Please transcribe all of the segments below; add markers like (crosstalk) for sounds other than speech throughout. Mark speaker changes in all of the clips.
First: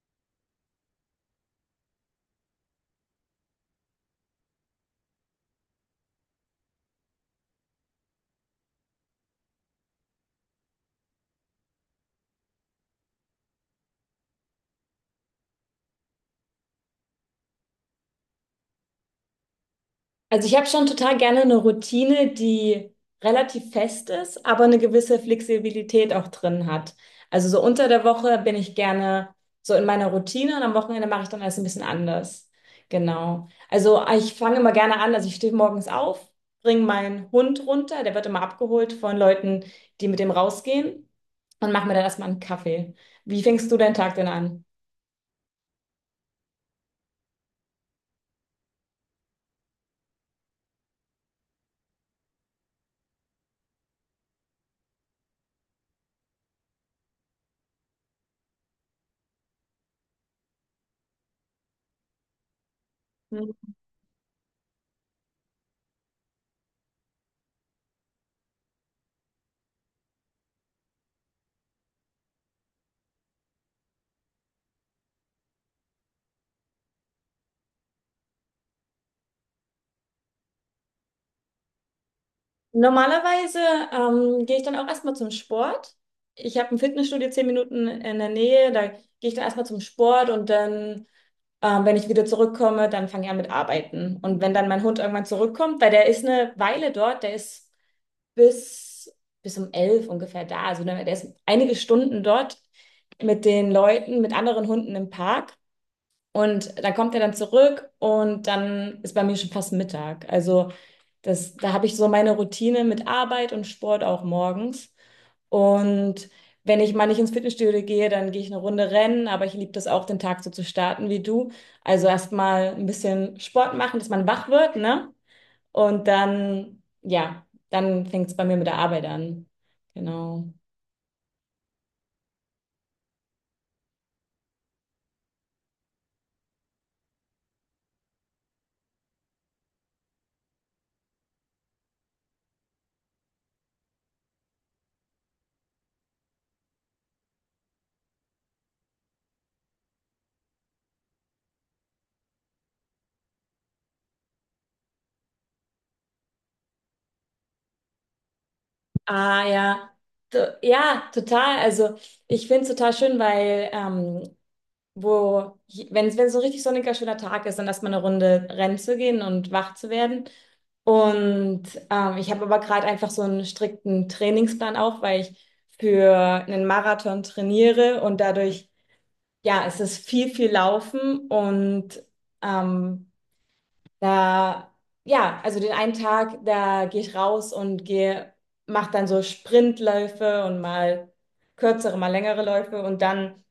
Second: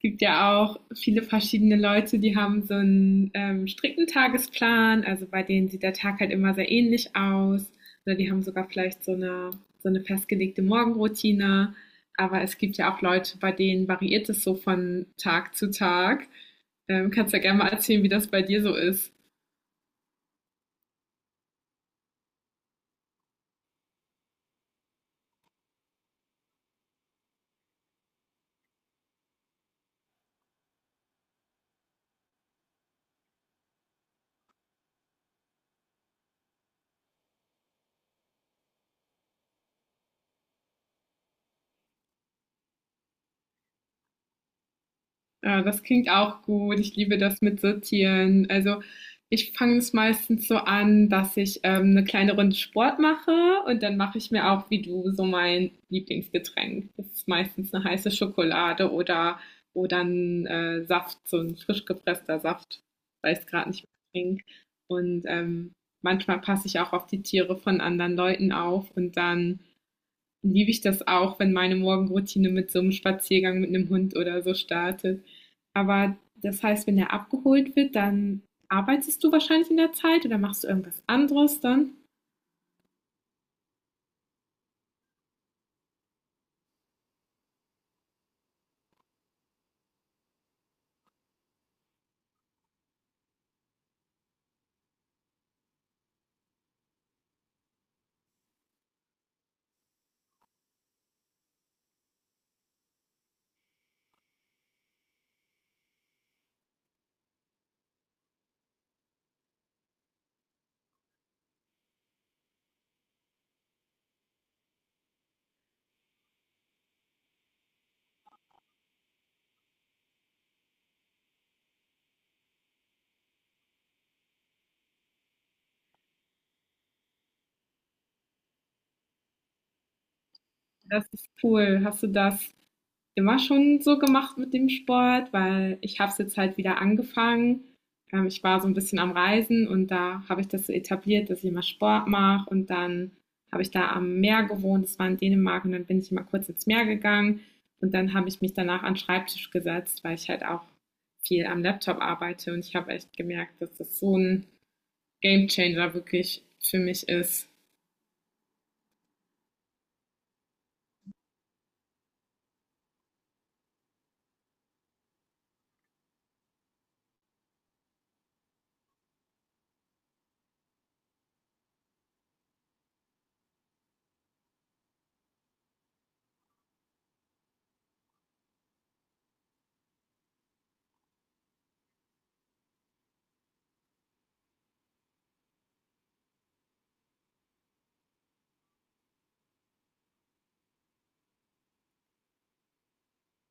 Speaker 1: Gibt ja auch viele verschiedene Leute, die haben so einen strikten Tagesplan, also bei denen sieht der Tag halt immer sehr ähnlich aus. Oder die haben sogar vielleicht so eine festgelegte Morgenroutine. Aber es gibt ja auch Leute, bei denen variiert es so von Tag zu Tag. Kannst ja gerne mal erzählen, wie das bei dir so ist.
Speaker 2: Also ich habe schon total gerne eine Routine, die relativ fest ist, aber eine gewisse Flexibilität auch drin hat. Also so unter der Woche bin ich gerne so in meiner Routine und am Wochenende mache ich dann alles ein bisschen anders. Genau. Also ich fange immer gerne an, also ich stehe morgens auf, bringe meinen Hund runter, der wird immer abgeholt von Leuten, die mit dem rausgehen und mache mir dann erstmal einen Kaffee. Wie fängst du deinen Tag denn an?
Speaker 1: Ah, das klingt auch gut. Ich liebe das mit Sortieren. Also ich fange es meistens so an, dass ich eine kleine Runde Sport mache und dann mache ich mir auch, wie du, so mein Lieblingsgetränk. Das ist meistens eine heiße Schokolade oder ein Saft, so ein frisch gepresster Saft, weil ich es gerade nicht mehr trinke. Und manchmal passe ich auch auf die Tiere von anderen Leuten auf und dann liebe ich das auch, wenn meine Morgenroutine mit so einem Spaziergang mit einem Hund oder so startet. Aber das heißt, wenn er abgeholt wird, dann arbeitest du wahrscheinlich in der Zeit oder machst du irgendwas anderes dann?
Speaker 2: Normalerweise gehe ich dann auch erstmal zum Sport. Ich habe ein Fitnessstudio 10 Minuten in der Nähe, da gehe ich dann erstmal zum Sport und dann wenn ich wieder zurückkomme, dann fange ich an mit Arbeiten. Und wenn dann mein Hund irgendwann zurückkommt, weil der ist eine Weile dort, der ist bis, bis um 11 ungefähr da, also der ist einige Stunden dort mit den Leuten, mit anderen Hunden im Park. Und dann kommt er dann zurück und dann ist bei mir schon fast Mittag. Also da habe ich so meine Routine mit Arbeit und Sport auch morgens. Und wenn ich mal nicht ins Fitnessstudio gehe, dann gehe ich eine Runde rennen, aber ich liebe das auch, den Tag so zu starten wie du. Also erstmal ein bisschen Sport machen, dass man wach wird, ne? Und dann, ja, dann fängt es bei mir mit der Arbeit an. Genau.
Speaker 1: Das ist cool. Hast du das immer schon so gemacht mit dem Sport, weil ich habe es jetzt halt wieder angefangen. Ich war so ein bisschen am Reisen und da habe ich das so etabliert, dass ich immer Sport mache und dann habe ich da am Meer gewohnt, das war in Dänemark und dann bin ich immer kurz ins Meer gegangen und dann habe ich mich danach an den Schreibtisch gesetzt, weil ich halt auch viel am Laptop arbeite und ich habe echt gemerkt, dass das so ein Gamechanger wirklich für mich ist.
Speaker 2: Ah ja, ja, total. Also ich finde es total schön, weil wo, wenn es so ein richtig sonniger, schöner Tag ist, dann erstmal eine Runde rennen zu gehen und wach zu werden. Und ich habe aber gerade einfach so einen strikten Trainingsplan auch, weil ich für einen Marathon trainiere und dadurch, ja, es ist viel, viel Laufen und ähm, da, ja, also den einen Tag, da gehe ich raus und mache dann so Sprintläufe und mal kürzere, mal längere Läufe und dann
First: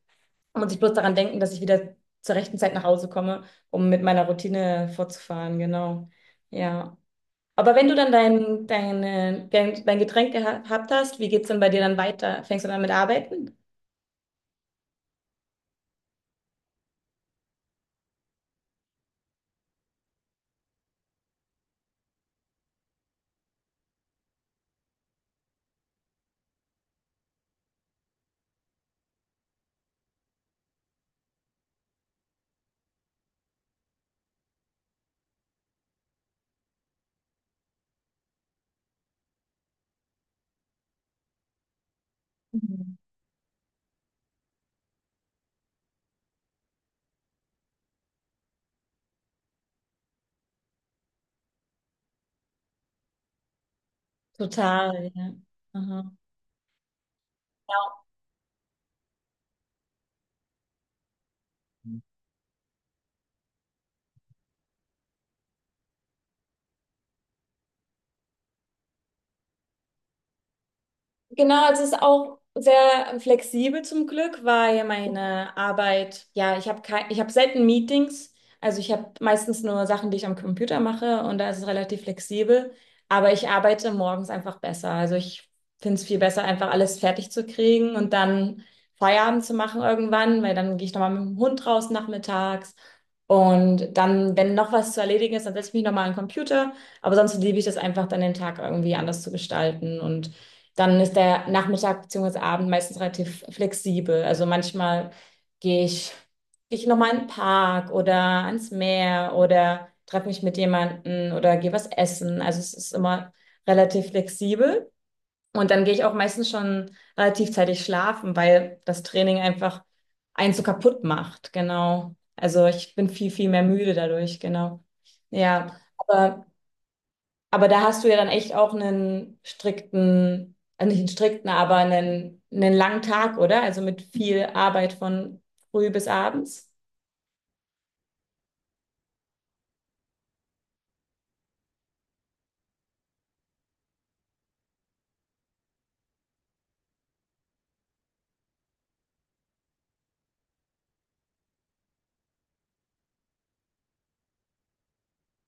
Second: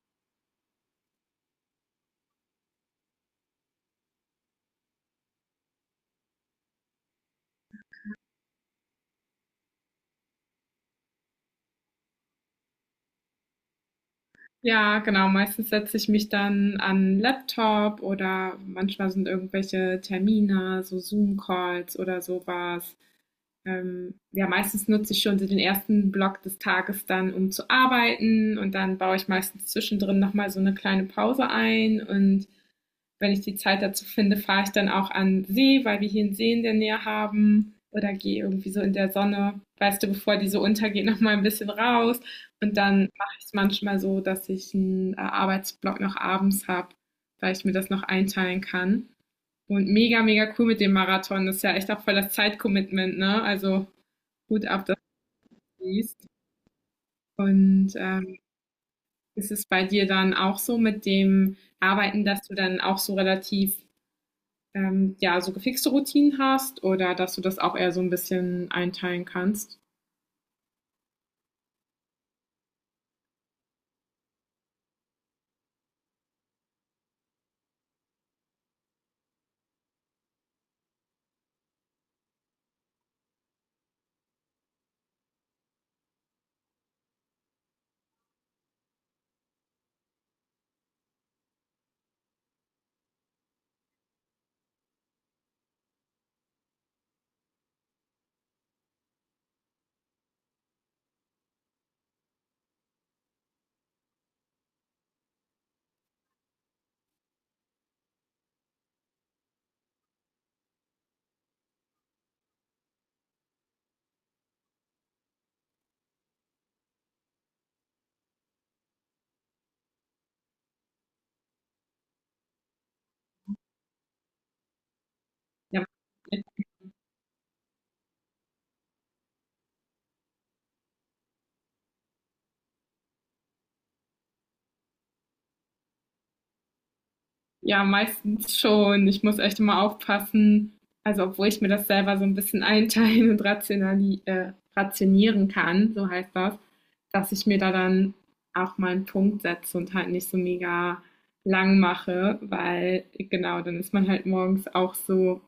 Speaker 2: muss ich bloß daran denken, dass ich wieder zur rechten Zeit nach Hause komme, um mit meiner Routine fortzufahren, genau. Ja. Aber wenn du dann dein Getränk gehabt hast, wie geht's denn bei dir dann weiter? Fängst du dann mit Arbeiten?
Speaker 1: Ja, genau. Meistens setze ich mich dann an 'n Laptop oder manchmal sind irgendwelche Termine, so Zoom-Calls oder so was. Ja, meistens nutze ich schon so den ersten Block des Tages dann, um zu arbeiten und dann baue ich meistens zwischendrin noch mal so 'ne kleine Pause ein und wenn ich die Zeit dazu finde, fahre ich dann auch an See, weil wir hier einen See in der Nähe haben. Oder gehe irgendwie so in der Sonne, weißt du, bevor die so untergeht, noch mal ein bisschen raus. Und
Speaker 2: Mhm.
Speaker 1: dann mache ich es manchmal so, dass ich einen Arbeitsblock noch abends habe, weil ich mir das noch einteilen kann. Und mega, mega cool mit dem Marathon. Das ist ja echt auch voll das Zeitcommitment, ne? Also gut ab, dass
Speaker 2: Total, ja.
Speaker 1: du
Speaker 2: Aha.
Speaker 1: siehst. Und ist es bei dir dann auch so mit dem Arbeiten, dass du dann auch so relativ ja, so gefixte Routinen hast oder dass du das auch eher so ein bisschen einteilen kannst?
Speaker 2: Genau, also es ist auch sehr flexibel zum Glück, weil meine Arbeit, ja, ich habe kein, ich habe selten Meetings, also ich habe meistens nur Sachen, die ich am Computer mache und da ist es relativ flexibel, aber ich arbeite morgens einfach besser. Also ich finde es viel besser, einfach alles fertig zu kriegen und dann Feierabend zu machen irgendwann, weil dann gehe ich nochmal mit dem Hund raus nachmittags und dann, wenn noch was zu erledigen ist, dann setze ich mich nochmal an den Computer, aber sonst liebe ich das einfach, dann den Tag irgendwie anders zu gestalten und dann ist der Nachmittag bzw. Abend meistens relativ flexibel. Also manchmal gehe ich, gehe ich nochmal in den Park oder ans Meer oder treffe mich mit jemandem oder gehe was essen. Also es ist immer relativ flexibel. Und dann gehe ich auch meistens schon relativ zeitig schlafen, weil das Training einfach einen so kaputt macht. Genau. Also ich bin viel, viel mehr müde dadurch. Genau. Ja.
Speaker 1: Ja,
Speaker 2: Aber aber da hast du ja dann echt auch einen strikten, also nicht einen strikten, aber einen langen Tag, oder? Also mit viel Arbeit von früh bis abends.
Speaker 1: ja, meistens schon. Ich muss echt immer aufpassen. Also, obwohl ich mir das selber so ein bisschen (laughs) einteilen und rationali rationieren kann, so heißt das, dass ich mir da dann auch mal einen Punkt setze und halt nicht so mega lang mache, weil genau, dann ist man halt morgens auch so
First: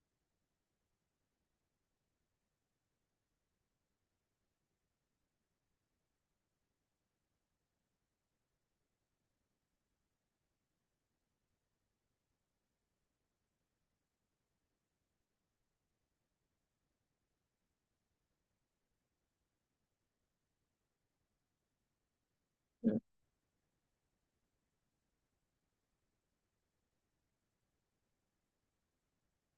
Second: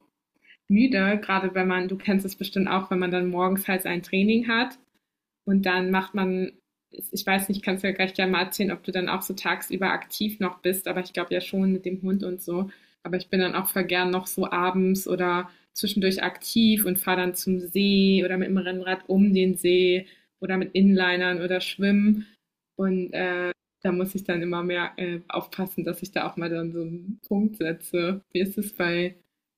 Speaker 1: müde, gerade wenn man, du kennst es bestimmt auch, wenn man dann morgens halt sein Training hat. Und dann macht man, ich weiß nicht, kannst du ja gleich gerne mal erzählen, ob du dann auch so tagsüber aktiv noch bist, aber ich glaube ja schon mit dem Hund und so. Aber ich bin dann auch voll gern noch so abends oder zwischendurch aktiv und fahre dann zum See oder mit dem Rennrad um den See oder mit Inlinern oder schwimmen. Und da muss ich dann immer mehr aufpassen, dass ich da auch mal dann so einen Punkt setze. Wie ist es bei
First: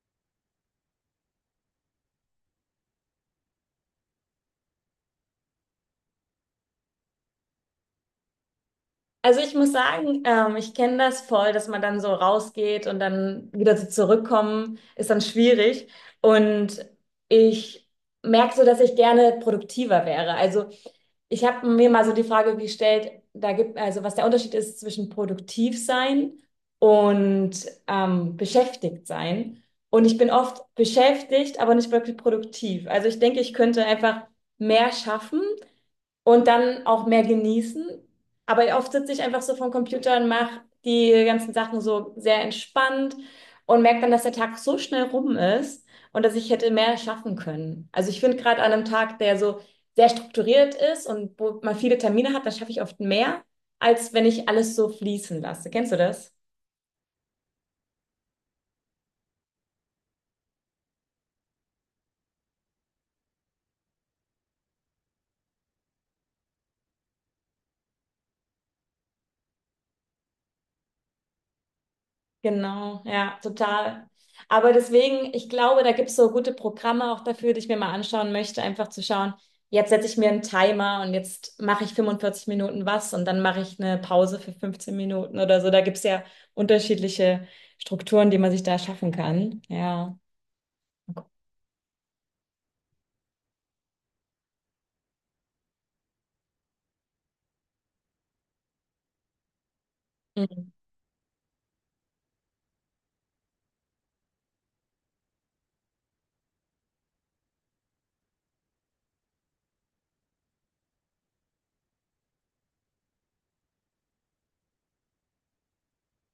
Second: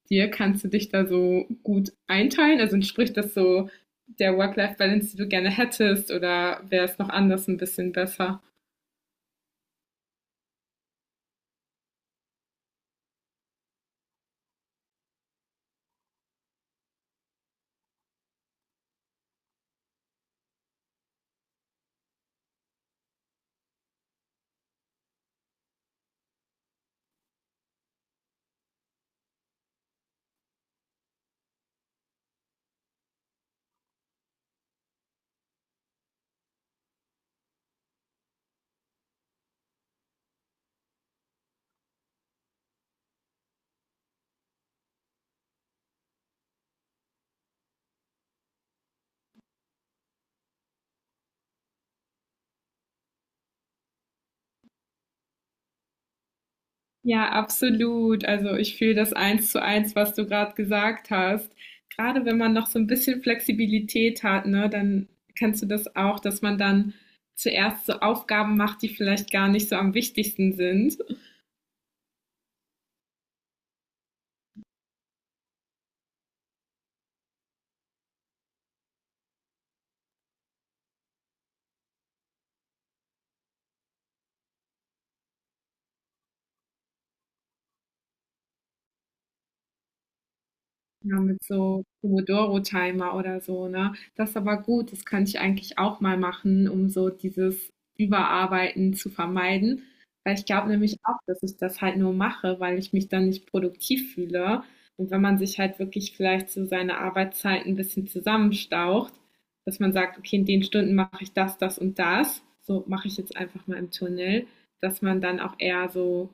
Speaker 1: dir? Kannst du dich da so gut einteilen? Also entspricht das so der Work-Life-Balance, die du gerne hättest, oder wäre es noch anders ein bisschen besser?
Speaker 2: Also ich muss sagen, ich kenne das voll, dass man dann so rausgeht und dann wieder so zurückkommen, ist dann schwierig. Und ich merke so, dass ich gerne produktiver wäre. Also ich habe mir mal so die Frage gestellt, also was der Unterschied ist zwischen produktiv sein und beschäftigt sein. Und ich bin oft beschäftigt, aber nicht wirklich produktiv. Also ich denke, ich könnte einfach mehr schaffen und dann auch mehr genießen. Aber oft sitze ich einfach so vom Computer und mache die ganzen Sachen so sehr entspannt und merke dann, dass der Tag so schnell rum ist und dass ich hätte mehr schaffen können. Also ich finde gerade an einem Tag, der so sehr strukturiert ist und wo man viele Termine hat, da schaffe ich oft mehr, als wenn ich alles so fließen lasse. Kennst du das?
Speaker 1: Ja, absolut. Also ich fühle das eins zu eins, was du gerade gesagt hast. Gerade wenn man noch so ein bisschen Flexibilität hat, ne, dann kennst du das auch, dass man dann zuerst so Aufgaben macht, die vielleicht gar nicht so am wichtigsten sind.
Speaker 2: Genau, ja, total. Aber deswegen, ich glaube, da gibt es so gute Programme auch dafür, die ich mir mal anschauen möchte, einfach zu schauen, jetzt setze ich mir einen Timer und jetzt mache ich 45 Minuten was und dann mache ich eine Pause für 15 Minuten oder so. Da gibt es ja unterschiedliche Strukturen, die man sich da schaffen kann. Ja.
Speaker 1: Ja, mit so Pomodoro-Timer oder so, ne? Das ist aber gut, das kann ich eigentlich auch mal machen, um so dieses Überarbeiten zu vermeiden. Weil ich glaube
Speaker 2: Mhm,
Speaker 1: nämlich auch, dass ich das halt nur mache, weil ich mich dann nicht produktiv fühle. Und wenn man sich halt wirklich vielleicht so seine Arbeitszeit ein bisschen zusammenstaucht, dass man sagt, okay, in den Stunden mache ich das, das und das, so mache ich jetzt einfach mal im Tunnel, dass man dann auch eher so,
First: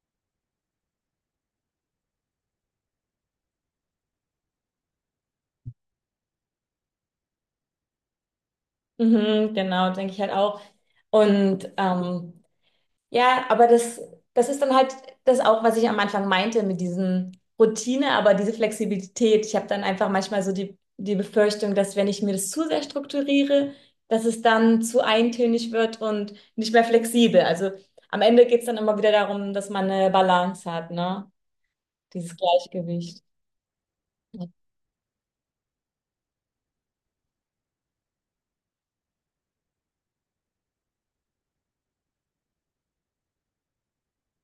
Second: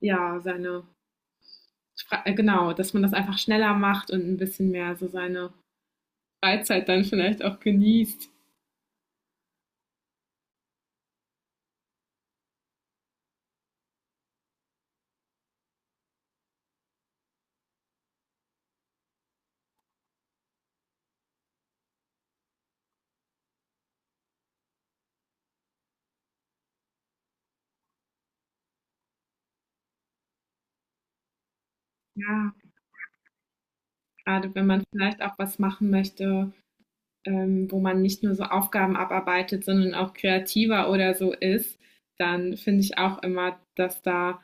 Speaker 1: ja, seine genau, dass man das einfach schneller macht und ein bisschen mehr so seine Freizeit dann vielleicht auch genießt.
Speaker 2: mhm, genau, denke ich halt auch. Und ja, aber das ist dann halt das auch, was ich am Anfang meinte mit diesem Routine, aber diese Flexibilität. Ich habe dann einfach manchmal so die Befürchtung, dass wenn ich mir das zu sehr strukturiere, dass es dann zu eintönig wird und nicht mehr flexibel. Also am Ende geht es dann immer wieder darum, dass man eine Balance hat, ne? Dieses
Speaker 1: Ja,
Speaker 2: Gleichgewicht.
Speaker 1: gerade wenn man vielleicht auch was machen möchte, wo man nicht nur so Aufgaben abarbeitet, sondern auch kreativer oder so ist, dann finde ich auch immer,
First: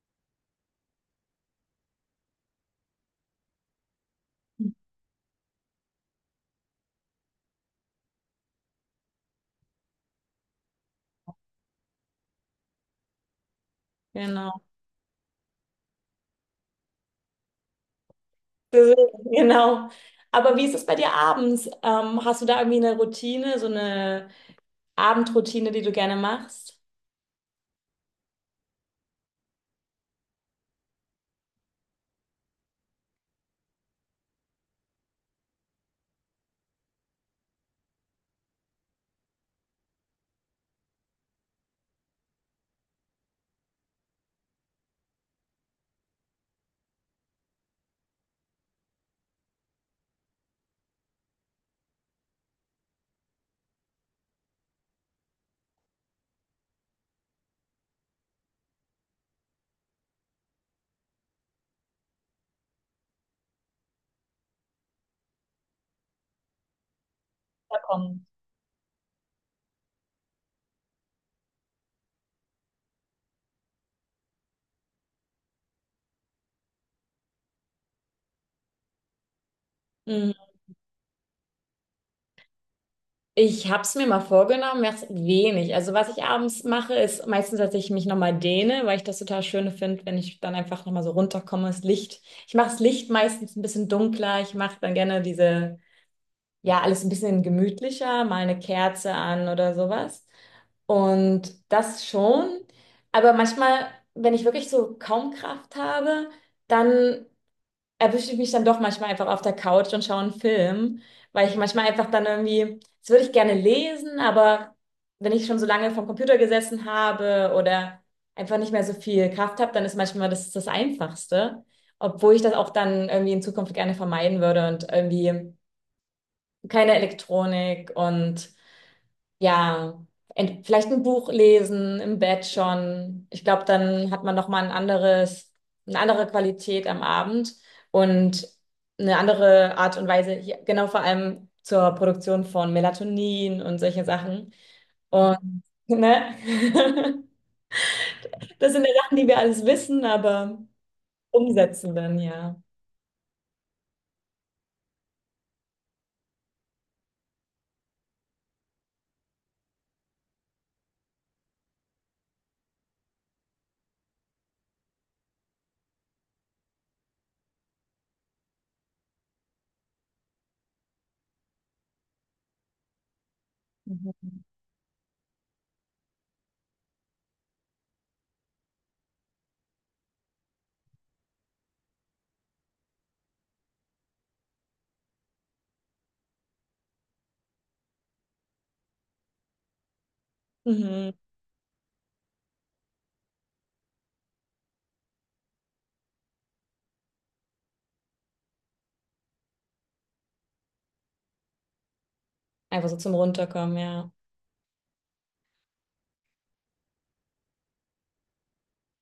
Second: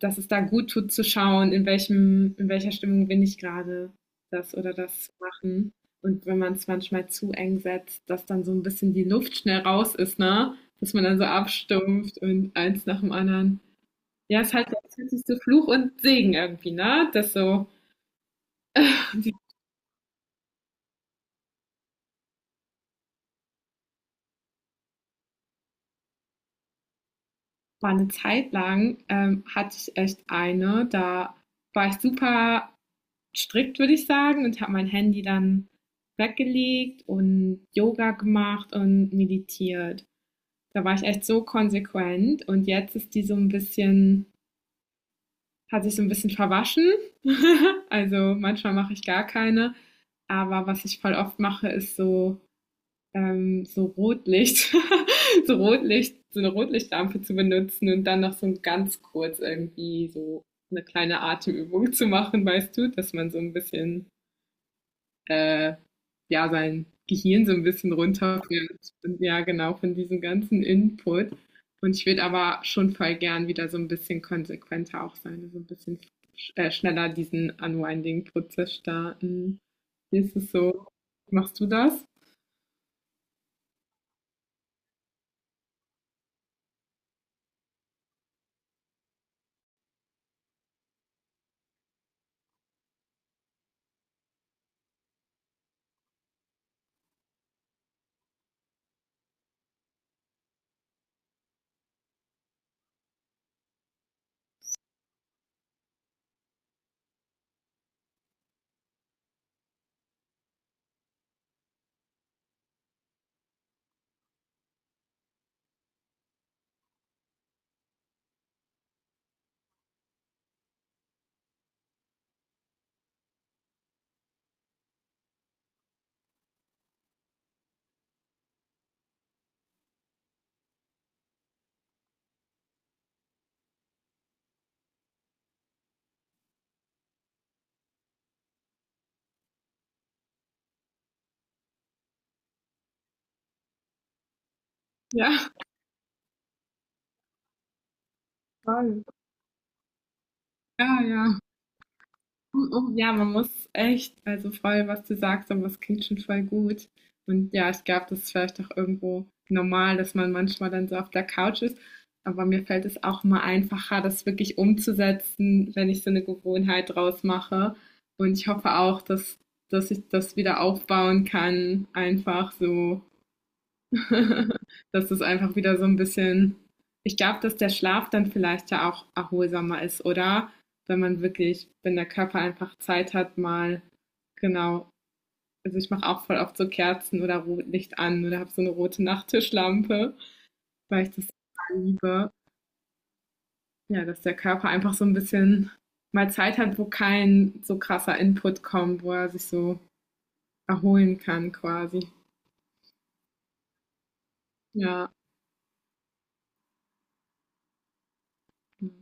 Speaker 1: dass es da gut tut zu schauen, in welcher Stimmung bin ich gerade, das oder das zu machen. Und wenn man es manchmal zu eng setzt, dass dann so ein bisschen die Luft schnell raus ist, ne? Dass man dann so abstumpft und eins nach dem anderen. Ja, es
Speaker 2: Genau.
Speaker 1: ist halt
Speaker 2: (laughs)
Speaker 1: der 20. Fluch und Segen irgendwie, ne? Das so,
Speaker 2: Deswegen,
Speaker 1: die
Speaker 2: genau. Aber wie ist es bei dir abends? Hast du da irgendwie eine Routine, so eine Abendroutine, die du gerne machst?
Speaker 1: war eine Zeit lang, hatte ich echt eine, da war ich super strikt, würde ich sagen, und habe mein Handy dann weggelegt und Yoga gemacht und meditiert. Da war ich echt so konsequent und jetzt ist die so ein bisschen, hat sich so ein bisschen verwaschen. (laughs) Also manchmal mache ich gar keine. Aber was ich voll oft mache, ist so, so Rotlicht, (laughs) so Rotlicht, so eine Rotlichtlampe zu benutzen und dann noch so ganz kurz irgendwie so eine kleine Atemübung zu machen, weißt du, dass man so ein bisschen äh, ja, sein Gehirn so ein
Speaker 2: Da
Speaker 1: bisschen
Speaker 2: kommt.
Speaker 1: runterbringt. Und ja, genau, von diesem ganzen Input. Und ich würde aber schon voll gern wieder so ein bisschen konsequenter auch sein, also ein bisschen schneller diesen Unwinding-Prozess starten. Wie
Speaker 2: Mhm.
Speaker 1: ist es so? Machst du das?
Speaker 2: Ich habe es mir mal vorgenommen, mach's wenig. Also was ich abends mache, ist meistens, dass ich mich nochmal dehne, weil ich das total schön finde, wenn ich dann einfach nochmal so runterkomme, das Licht. Ich mache das Licht meistens ein bisschen dunkler. Ich mache dann gerne diese, ja, alles ein bisschen gemütlicher, mal eine Kerze an oder sowas. Und das schon. Aber manchmal, wenn ich wirklich so kaum Kraft habe, dann erwische ich mich dann doch manchmal einfach auf der Couch und schaue einen Film, weil ich manchmal einfach dann irgendwie, das würde ich gerne lesen, aber wenn ich schon so lange vom Computer gesessen habe oder einfach nicht mehr so viel Kraft habe, dann ist manchmal das das Einfachste, obwohl ich das auch dann irgendwie in Zukunft gerne vermeiden würde und irgendwie keine Elektronik und ja, vielleicht ein Buch lesen, im Bett schon. Ich glaube, dann hat man noch mal ein anderes, eine andere Qualität am Abend und eine andere Art und Weise, hier, genau vor allem zur Produktion von Melatonin und solche Sachen.
Speaker 1: Ja,
Speaker 2: Und ne? (laughs) Das sind ja
Speaker 1: voll.
Speaker 2: Sachen, die wir alles wissen, aber
Speaker 1: Ja.
Speaker 2: umsetzen dann, ja.
Speaker 1: Ja, man muss echt, also voll, was du sagst, aber es klingt schon voll gut. Und ja, ich glaube, das ist vielleicht auch irgendwo normal, dass man manchmal dann so auf der Couch ist. Aber mir fällt es auch immer einfacher, das wirklich umzusetzen, wenn ich so eine Gewohnheit draus mache. Und ich hoffe auch, dass ich das wieder aufbauen kann, einfach so.
Speaker 2: Mhm.
Speaker 1: (laughs) Das ist einfach wieder so ein bisschen, ich glaube, dass der Schlaf dann vielleicht ja auch erholsamer ist, oder? Wenn man wirklich, wenn der Körper einfach Zeit hat, mal genau. Also, ich mache auch voll oft so Kerzen oder Rotlicht an oder habe so eine rote Nachttischlampe, weil
Speaker 2: Mhm.
Speaker 1: ich das total liebe. Ja, dass der Körper einfach so ein bisschen mal Zeit hat, wo kein so krasser Input kommt, wo er sich so erholen kann quasi.
Speaker 2: Einfach so zum Runterkommen, ja.
Speaker 1: Ja. Mhm.